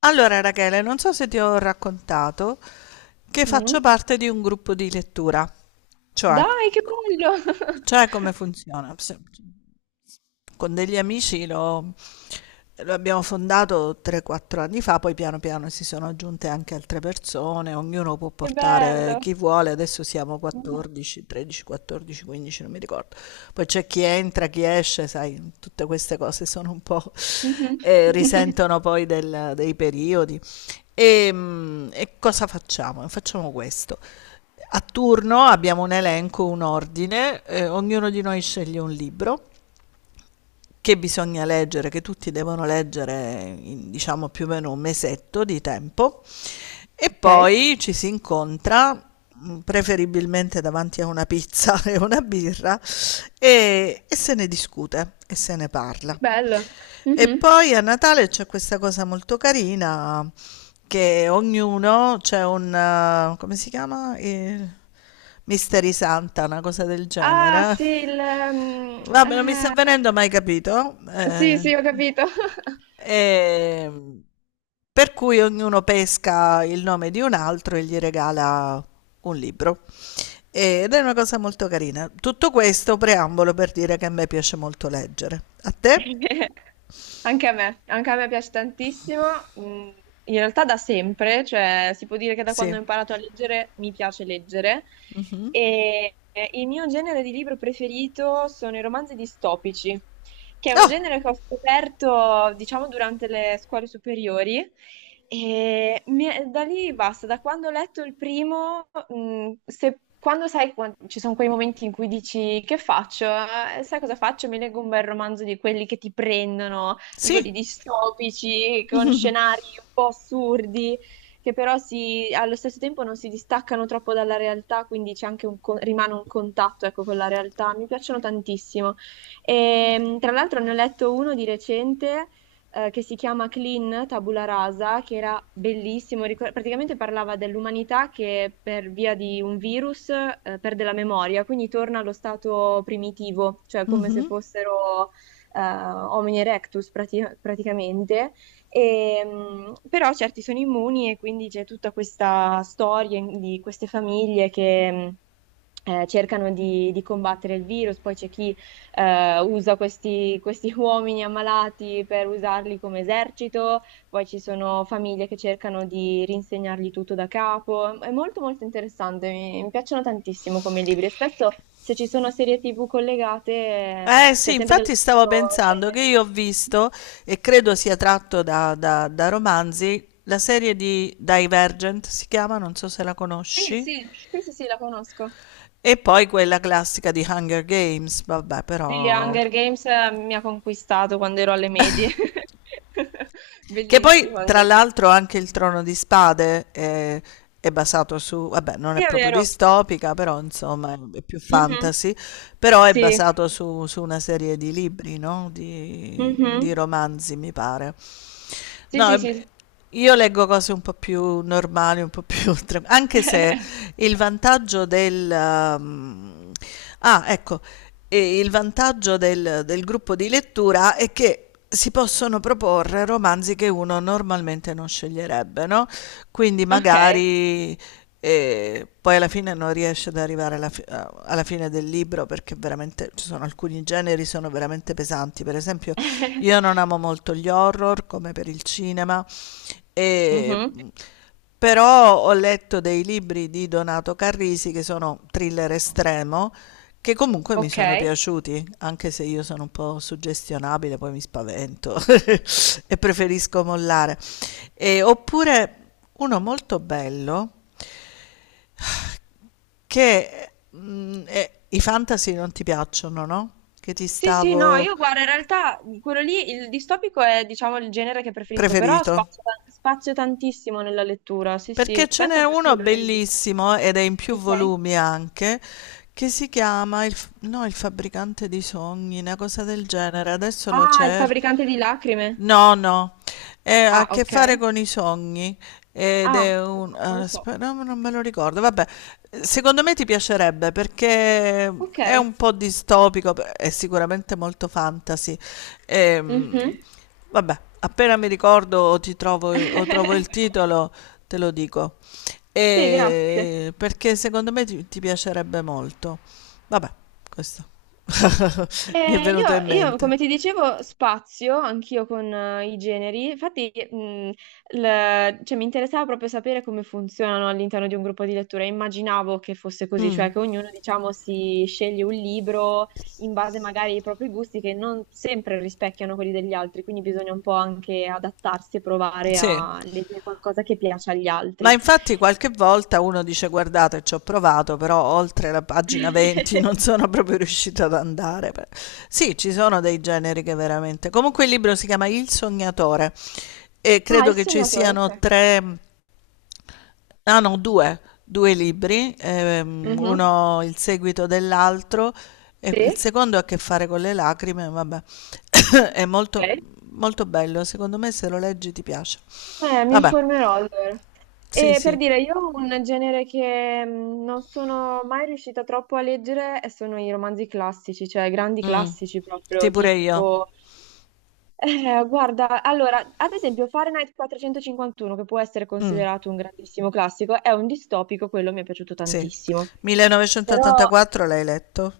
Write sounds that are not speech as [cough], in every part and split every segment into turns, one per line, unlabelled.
Allora, Rachele, non so se ti ho raccontato che faccio
Mm.
parte di un gruppo di lettura, cioè,
Dai, che bello! [laughs]
cioè, come funziona? Con degli amici lo abbiamo fondato 3-4 anni fa, poi piano piano si sono aggiunte anche altre persone, ognuno può
Che
portare
bello!
chi vuole, adesso siamo
Mhm.
14, 13, 14, 15, non mi ricordo. Poi c'è chi entra, chi esce, sai, tutte queste cose sono un po'
Mhm. [laughs]
risentono poi dei periodi. E cosa facciamo? Facciamo questo. A turno abbiamo un elenco, un ordine, ognuno di noi sceglie un libro che bisogna leggere, che tutti devono leggere in diciamo più o meno un mesetto di tempo e
Ok,
poi ci si incontra preferibilmente davanti a una pizza [laughs] e una birra e se ne discute e se ne parla.
bello.
E
Mhm.
poi a Natale c'è questa cosa molto carina che ognuno c'è un, come si chiama? Il Mystery Santa, una cosa del
Ah,
genere.
sì, mm,
Vabbè, non mi sta
eh,
venendo mai capito.
sì, sì, ho capito.
Ehm, per cui ognuno pesca il nome di un altro e gli regala un libro. Ed è una cosa molto carina. Tutto questo preambolo per dire che a me piace molto leggere. A te?
[laughs] Anche a me piace tantissimo. Mm, In realtà da sempre, cioè si può dire che da
Sì.
quando ho imparato a leggere mi piace leggere. E il mio genere di libro preferito sono i romanzi distopici, che è un
Ah,
genere che ho scoperto, diciamo, durante le scuole superiori. E da lì basta. Da quando ho letto il primo, quando sai, ci sono quei momenti in cui dici: che faccio? Sai cosa faccio? Mi leggo un bel romanzo di quelli che ti prendono, di
sì.
quelli distopici, con scenari un po' assurdi, che però allo stesso tempo non si distaccano troppo dalla realtà, quindi c'è anche rimane un contatto, ecco, con la realtà. Mi piacciono tantissimo. E, tra l'altro, ne ho letto uno di recente che si chiama Clean Tabula Rasa, che era bellissimo. Praticamente parlava dell'umanità che, per via di un virus, perde la memoria, quindi torna allo stato primitivo, cioè come se
Mhm.
fossero homini erectus praticamente. E, però certi sono immuni, e quindi c'è tutta questa storia di queste famiglie che cercano di combattere il virus. Poi c'è chi usa questi [laughs] uomini ammalati per usarli come esercito, poi ci sono famiglie che cercano di rinsegnargli tutto da capo. È molto molto interessante. Mi piacciono tantissimo come libri, e spesso se ci sono serie TV collegate,
Eh
cioè
sì,
sempre dello
infatti stavo
stesso
pensando che
genere.
io ho visto, e credo sia tratto da romanzi, la serie di Divergent si chiama, non so se la
Sì,
conosci,
sì, sì, sì, sì, la conosco.
e poi quella classica di Hunger Games, vabbè,
Sì,
però
Hunger Games mi ha conquistato quando ero alle medie. [laughs]
che poi,
Bellissimo
tra
Hunger.
l'altro, anche il Trono di Spade è, basato su, vabbè, non è
Sì, è
proprio
vero.
distopica, però insomma è più
Mhm.
fantasy, però è
Sì.
basato su una serie di libri, no? Di
Mhm.
romanzi, mi pare.
Sì,
No,
sì,
è,
sì, sì.
io leggo cose un po' più normali, un po' più [laughs] tran anche se
[laughs]
il vantaggio del mhmm, ah, ecco, il vantaggio del gruppo di lettura è che si possono proporre romanzi che uno normalmente non sceglierebbe, no, quindi
Ok.
magari e poi alla fine non riesce ad arrivare alla fine del libro perché veramente ci sono alcuni generi sono veramente pesanti. Per esempio,
[laughs]
io non amo molto gli horror come per il cinema, e,
Mhm.
però ho letto dei libri di Donato Carrisi che sono thriller estremo, che comunque mi
Ok.
sono piaciuti, anche se io sono un po' suggestionabile, poi mi spavento [laughs] e preferisco mollare. E, oppure uno molto bello che, i fantasy non ti piacciono, no, che ti
Sì, sì, no,
stavo
io guardo, in realtà quello lì, il distopico è, diciamo, il genere che preferisco, però
preferito.
spazio, spazio tantissimo nella lettura, sì,
Perché
sì.
ce n'è
Fantasy, sì,
uno
lo leggo.
bellissimo, ed è in più
Ok.
volumi anche, che si chiama il f no, il fabbricante di sogni, 'na cosa del genere, adesso lo
Ah, il
cer
fabbricante di lacrime.
no, no, ha
Ah,
a che
ok.
fare con i sogni ed
Ah,
è un,
no, non lo so.
aspetta, no, non me lo ricordo, vabbè, secondo me ti piacerebbe perché
Ok.
è un po' distopico, è sicuramente molto fantasy. Ehm,
Mhm.
Vabbè, appena mi ricordo o ti trovo, o trovo il
[laughs]
titolo te lo dico.
Sì, grazie.
E perché secondo me ti piacerebbe molto, vabbè, questo [laughs] mi è
Eh,
venuto in
io, io,
mente.
come ti dicevo, spazio anch'io con i generi, infatti cioè, mi interessava proprio sapere come funzionano all'interno di un gruppo di lettura. Immaginavo che fosse così, cioè
Mm,
che ognuno, diciamo, si sceglie un libro in base magari ai propri gusti, che non sempre rispecchiano quelli degli altri, quindi bisogna un po' anche adattarsi e provare
sì.
a leggere qualcosa che piace agli
Ma
altri.
infatti qualche volta uno dice: "Guardate c'ho provato, però oltre la pagina
[laughs]
20 [laughs] non sono proprio riuscito ad andare." Pe Sì, ci sono dei generi che veramente comunque il libro si chiama Il sognatore e
Ah,
credo
il
che ci
sognatore,
siano
ok.
3 ah no 2, 2 libri,
Mhm.
uno il seguito dell'altro e il
Sì,
secondo ha a che fare con le lacrime, vabbè. [coughs] È molto
ok.
molto bello, secondo me se lo leggi ti piace.
Mi
Vabbè,
informerò allora.
sì,
E per
sì.
dire, io ho un genere che non sono mai riuscita troppo a leggere, e sono i romanzi classici, cioè grandi
Mh.
classici
Sì,
proprio,
pure io.
tipo... guarda, allora, ad esempio Fahrenheit 451, che può essere
Mh,
considerato un grandissimo classico, è un distopico, quello mi è piaciuto
sì.
tantissimo. Però,
1984 l'hai letto?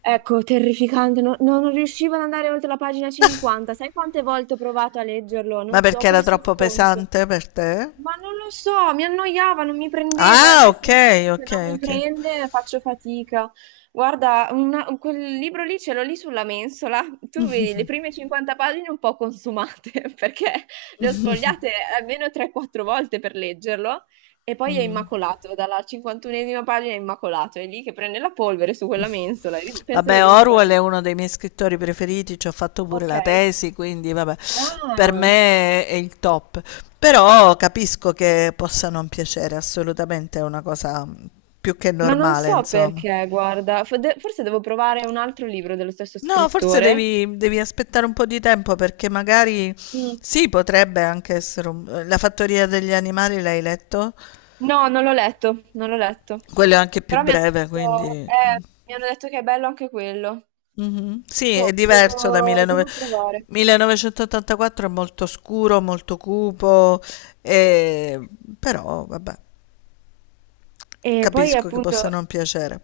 ecco, terrificante, non riuscivo ad andare oltre la pagina 50. Sai quante volte ho provato a leggerlo?
Ma
Ho
perché era
perso il
troppo
conto.
pesante per te?
Ma non lo so, mi annoiava, non mi prendeva. E a
Ah,
me, se un
okay,
libro se non
okay,
mi
okay.
prende, faccio fatica. Guarda, quel libro lì ce l'ho lì sulla mensola. Tu vedi le prime 50 pagine un po' consumate [laughs] perché le ho sfogliate almeno 3-4 volte per leggerlo, e poi è
Mh.
immacolato, dalla 51esima pagina è immacolato, è lì che prende la polvere su quella mensola e penso che
Vabbè,
rimarrà
Orwell è
lì.
uno dei miei scrittori preferiti, ci ho fatto pure
Ok.
la tesi, quindi vabbè, per
Ah.
me è il top. Però capisco che possa non piacere, assolutamente è una cosa, più che
Ma non
normale,
so
insomma.
perché, guarda, forse devo provare un altro libro dello stesso
No, forse
scrittore.
devi aspettare un po' di tempo perché magari
Mm.
sì, potrebbe anche essere La fattoria degli animali l'hai letto?
No, non l'ho letto, non l'ho letto.
Quello è anche più
Però mi hanno
breve,
detto,
quindi.
eh, mi hanno detto che è bello anche quello.
Mhm. Sì,
Boh,
è diverso da
devo
1900
provare.
1984 è molto scuro, molto cupo, e- però vabbè,
E poi
capisco che
appunto.
possa non piacere.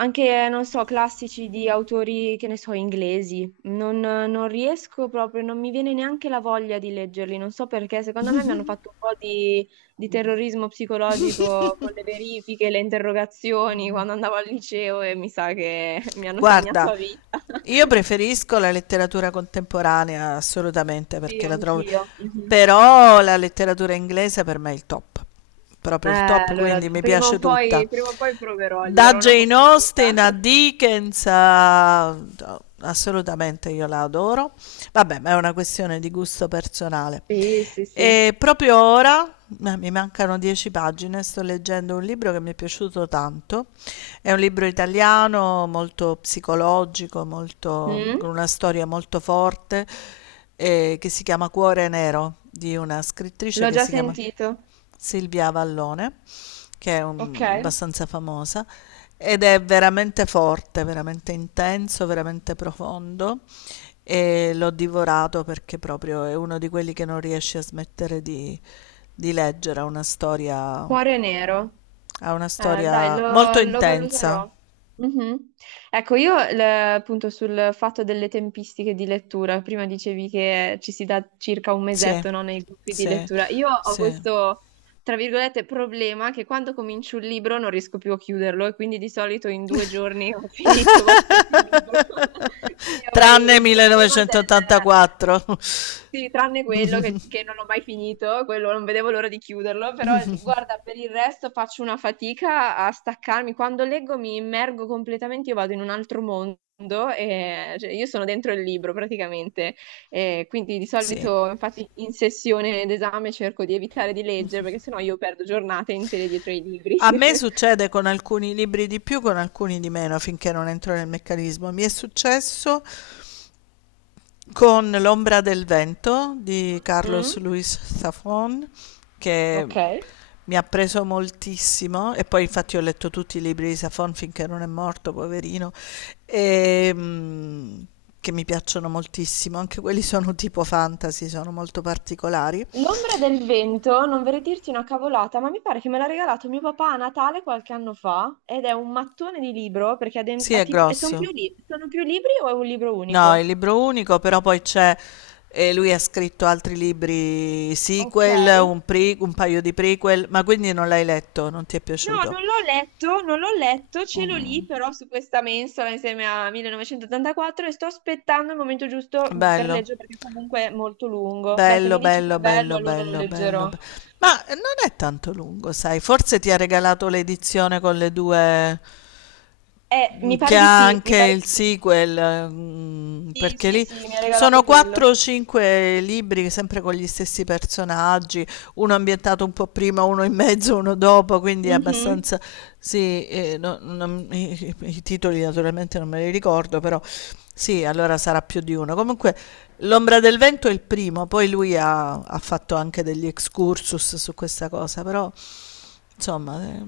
Anche, non so, classici di autori, che ne so, inglesi. Non riesco proprio, non mi viene neanche la voglia di leggerli. Non so perché, secondo me mi hanno fatto un po' di terrorismo psicologico con le verifiche, le interrogazioni quando andavo al liceo, e mi sa che [laughs] mi hanno segnato
Guarda,
a vita.
io
[laughs]
preferisco la letteratura contemporanea assolutamente
Sì,
perché la trovo,
anch'io. Mhm.
però la letteratura inglese per me è il top,
Eh,
proprio il top,
allora,
quindi mi piace tutta.
prima o poi proverò, gli
Da
darò una
Jane
possibilità.
Austen a
[laughs]
Dickens a, no, assolutamente io la adoro. Vabbè, ma è una questione di gusto personale.
Sì, sì, sì.
E proprio ora, ma mi mancano 10 pagine, sto leggendo un libro che mi è piaciuto tanto. È un libro italiano, molto psicologico, molto- con
Mm?
una storia molto forte, che si chiama Cuore Nero, di una scrittrice
L'ho
che
già
si chiama
sentito.
Silvia Avallone, che è
Ok.
un- abbastanza famosa, ed è veramente forte, veramente intenso, veramente profondo e l'ho divorato perché proprio è uno di quelli che non riesce a smettere di leggere,
Cuore nero.
ha una
Dai,
storia molto
lo
intensa,
valuterò. Mhm. Ecco, io appunto sul fatto delle tempistiche di lettura: prima dicevi che ci si dà circa un
sì,
mesetto, no, nei gruppi di
sì,
lettura. Io ho
sì,
questo, tra virgolette, problema, che quando comincio un libro non riesco più a chiuderlo, e quindi di solito in 2 giorni ho [laughs] finito qualsiasi libro. [laughs] Quindi avrei
tranne
il problema del...
1984, [laughs]
Sì, tranne quello che non ho mai finito, quello non vedevo l'ora di chiuderlo, però guarda, per il resto faccio una fatica a staccarmi. Quando leggo mi immergo completamente, io vado in un altro mondo, e cioè, io sono dentro il libro praticamente. E quindi di
sì.
solito, infatti, in sessione d'esame cerco di evitare di leggere, perché sennò io perdo giornate intere dietro ai libri.
A me
[laughs]
succede con alcuni libri di più, con alcuni di meno, finché non entro nel meccanismo. Mi è successo con L'ombra del vento di Carlos
Mm?
Luis Zafón, che
Ok.
mi ha preso moltissimo e poi infatti ho letto tutti i libri di Zafón finché non è morto, poverino, e, mm, che mi piacciono moltissimo. Anche quelli sono tipo fantasy, sono molto particolari.
L'ombra del vento, non vorrei dirti una cavolata, ma mi pare che me l'ha regalato mio papà a Natale qualche anno fa, ed è un mattone di libro perché ha, den-
Sì,
ha
è
tipo... E sono. Sì. Più,
grosso.
sono più libri o è un libro
No, il
unico?
libro unico, però poi c'è, lui ha scritto altri libri
Ok.
sequel,
No,
un paio di prequel, ma quindi non l'hai letto, non ti è piaciuto.
non l'ho letto, non l'ho letto, ce l'ho lì
Mm,
però su questa mensola insieme a 1984, e sto aspettando il momento giusto per
bello.
leggere perché comunque è molto lungo. Beh, se
Bello,
mi dici che
bello,
è bello,
bello,
allora lo
bello, bello.
leggerò.
Ma non è tanto lungo, sai? Forse ti ha regalato l'edizione con le due,
Mi
che
pare di
ha
sì, mi
anche
pare di
il
sì.
sequel,
Sì,
perché
sì,
lì
sì, mi ha
sono
regalato
4
quello.
o 5 libri, sempre con gli stessi personaggi, uno ambientato un po' prima, uno in mezzo, uno dopo, quindi è
Mhm.
abbastanza. Sì, i titoli naturalmente non me li ricordo, però sì, allora sarà più di uno. Comunque L'ombra del vento è il primo, poi lui ha fatto anche degli excursus su questa cosa, però insomma,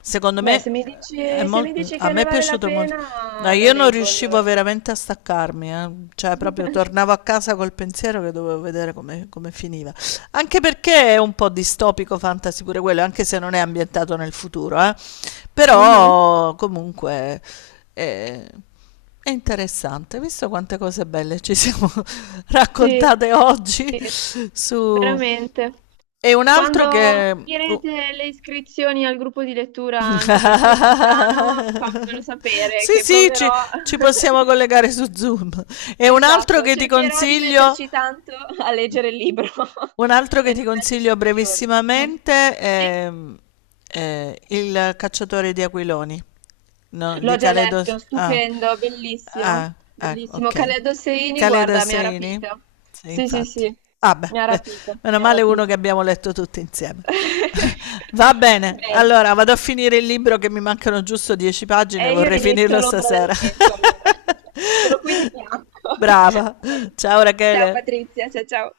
secondo
Beh,
me
se mi dici, se mi dici
a
che
me
ne
è
vale la
piaciuto molto. No,
pena, lo
io non
leggo
riuscivo
allora.
veramente a staccarmi, eh. Cioè proprio tornavo a
[laughs]
casa col pensiero che dovevo vedere come finiva. Anche perché è un po' distopico fantasy pure quello, anche se non è ambientato nel futuro, eh.
Mhm.
Però comunque eh, è interessante, visto quante cose belle ci siamo [laughs]
Sì,
raccontate oggi
sì,
su.
veramente.
E un altro
Quando
che, oh.
finirete le iscrizioni al gruppo di lettura,
[laughs]
anche per chi è lontano, fammelo sapere
Sì,
che
sì, ci,
proverò.
ci possiamo
[laughs]
collegare su Zoom. E un altro
Esatto,
che ti
cercherò di
consiglio.
metterci tanto a leggere il libro [laughs]
Un altro che
e non
ti
metterci
consiglio
2 giorni. Mm.
brevissimamente
Sì?
è, Il cacciatore di aquiloni, no, di
L'ho già
Caledo
letto,
ah,
stupendo,
ah,
bellissimo, bellissimo.
okay.
Khaled Hosseini,
Caledo
guarda, mi ha
Saini?
rapita.
Sì,
Sì, sì,
infatti.
sì,
Ah beh,
mi ha
beh,
rapita,
meno
mi ha
male uno che
rapito.
abbiamo letto tutti insieme.
[laughs]
[laughs] Va bene,
Bene.
allora vado a finire il libro che mi mancano giusto 10 pagine,
E io
vorrei
inizio
finirlo
L'ombra
stasera.
del vento, allora. [laughs] Ce l'ho qui di
[laughs]
fianco.
Brava.
[laughs] Bene.
Ciao
Ciao
Rachele.
Patrizia, ciao ciao.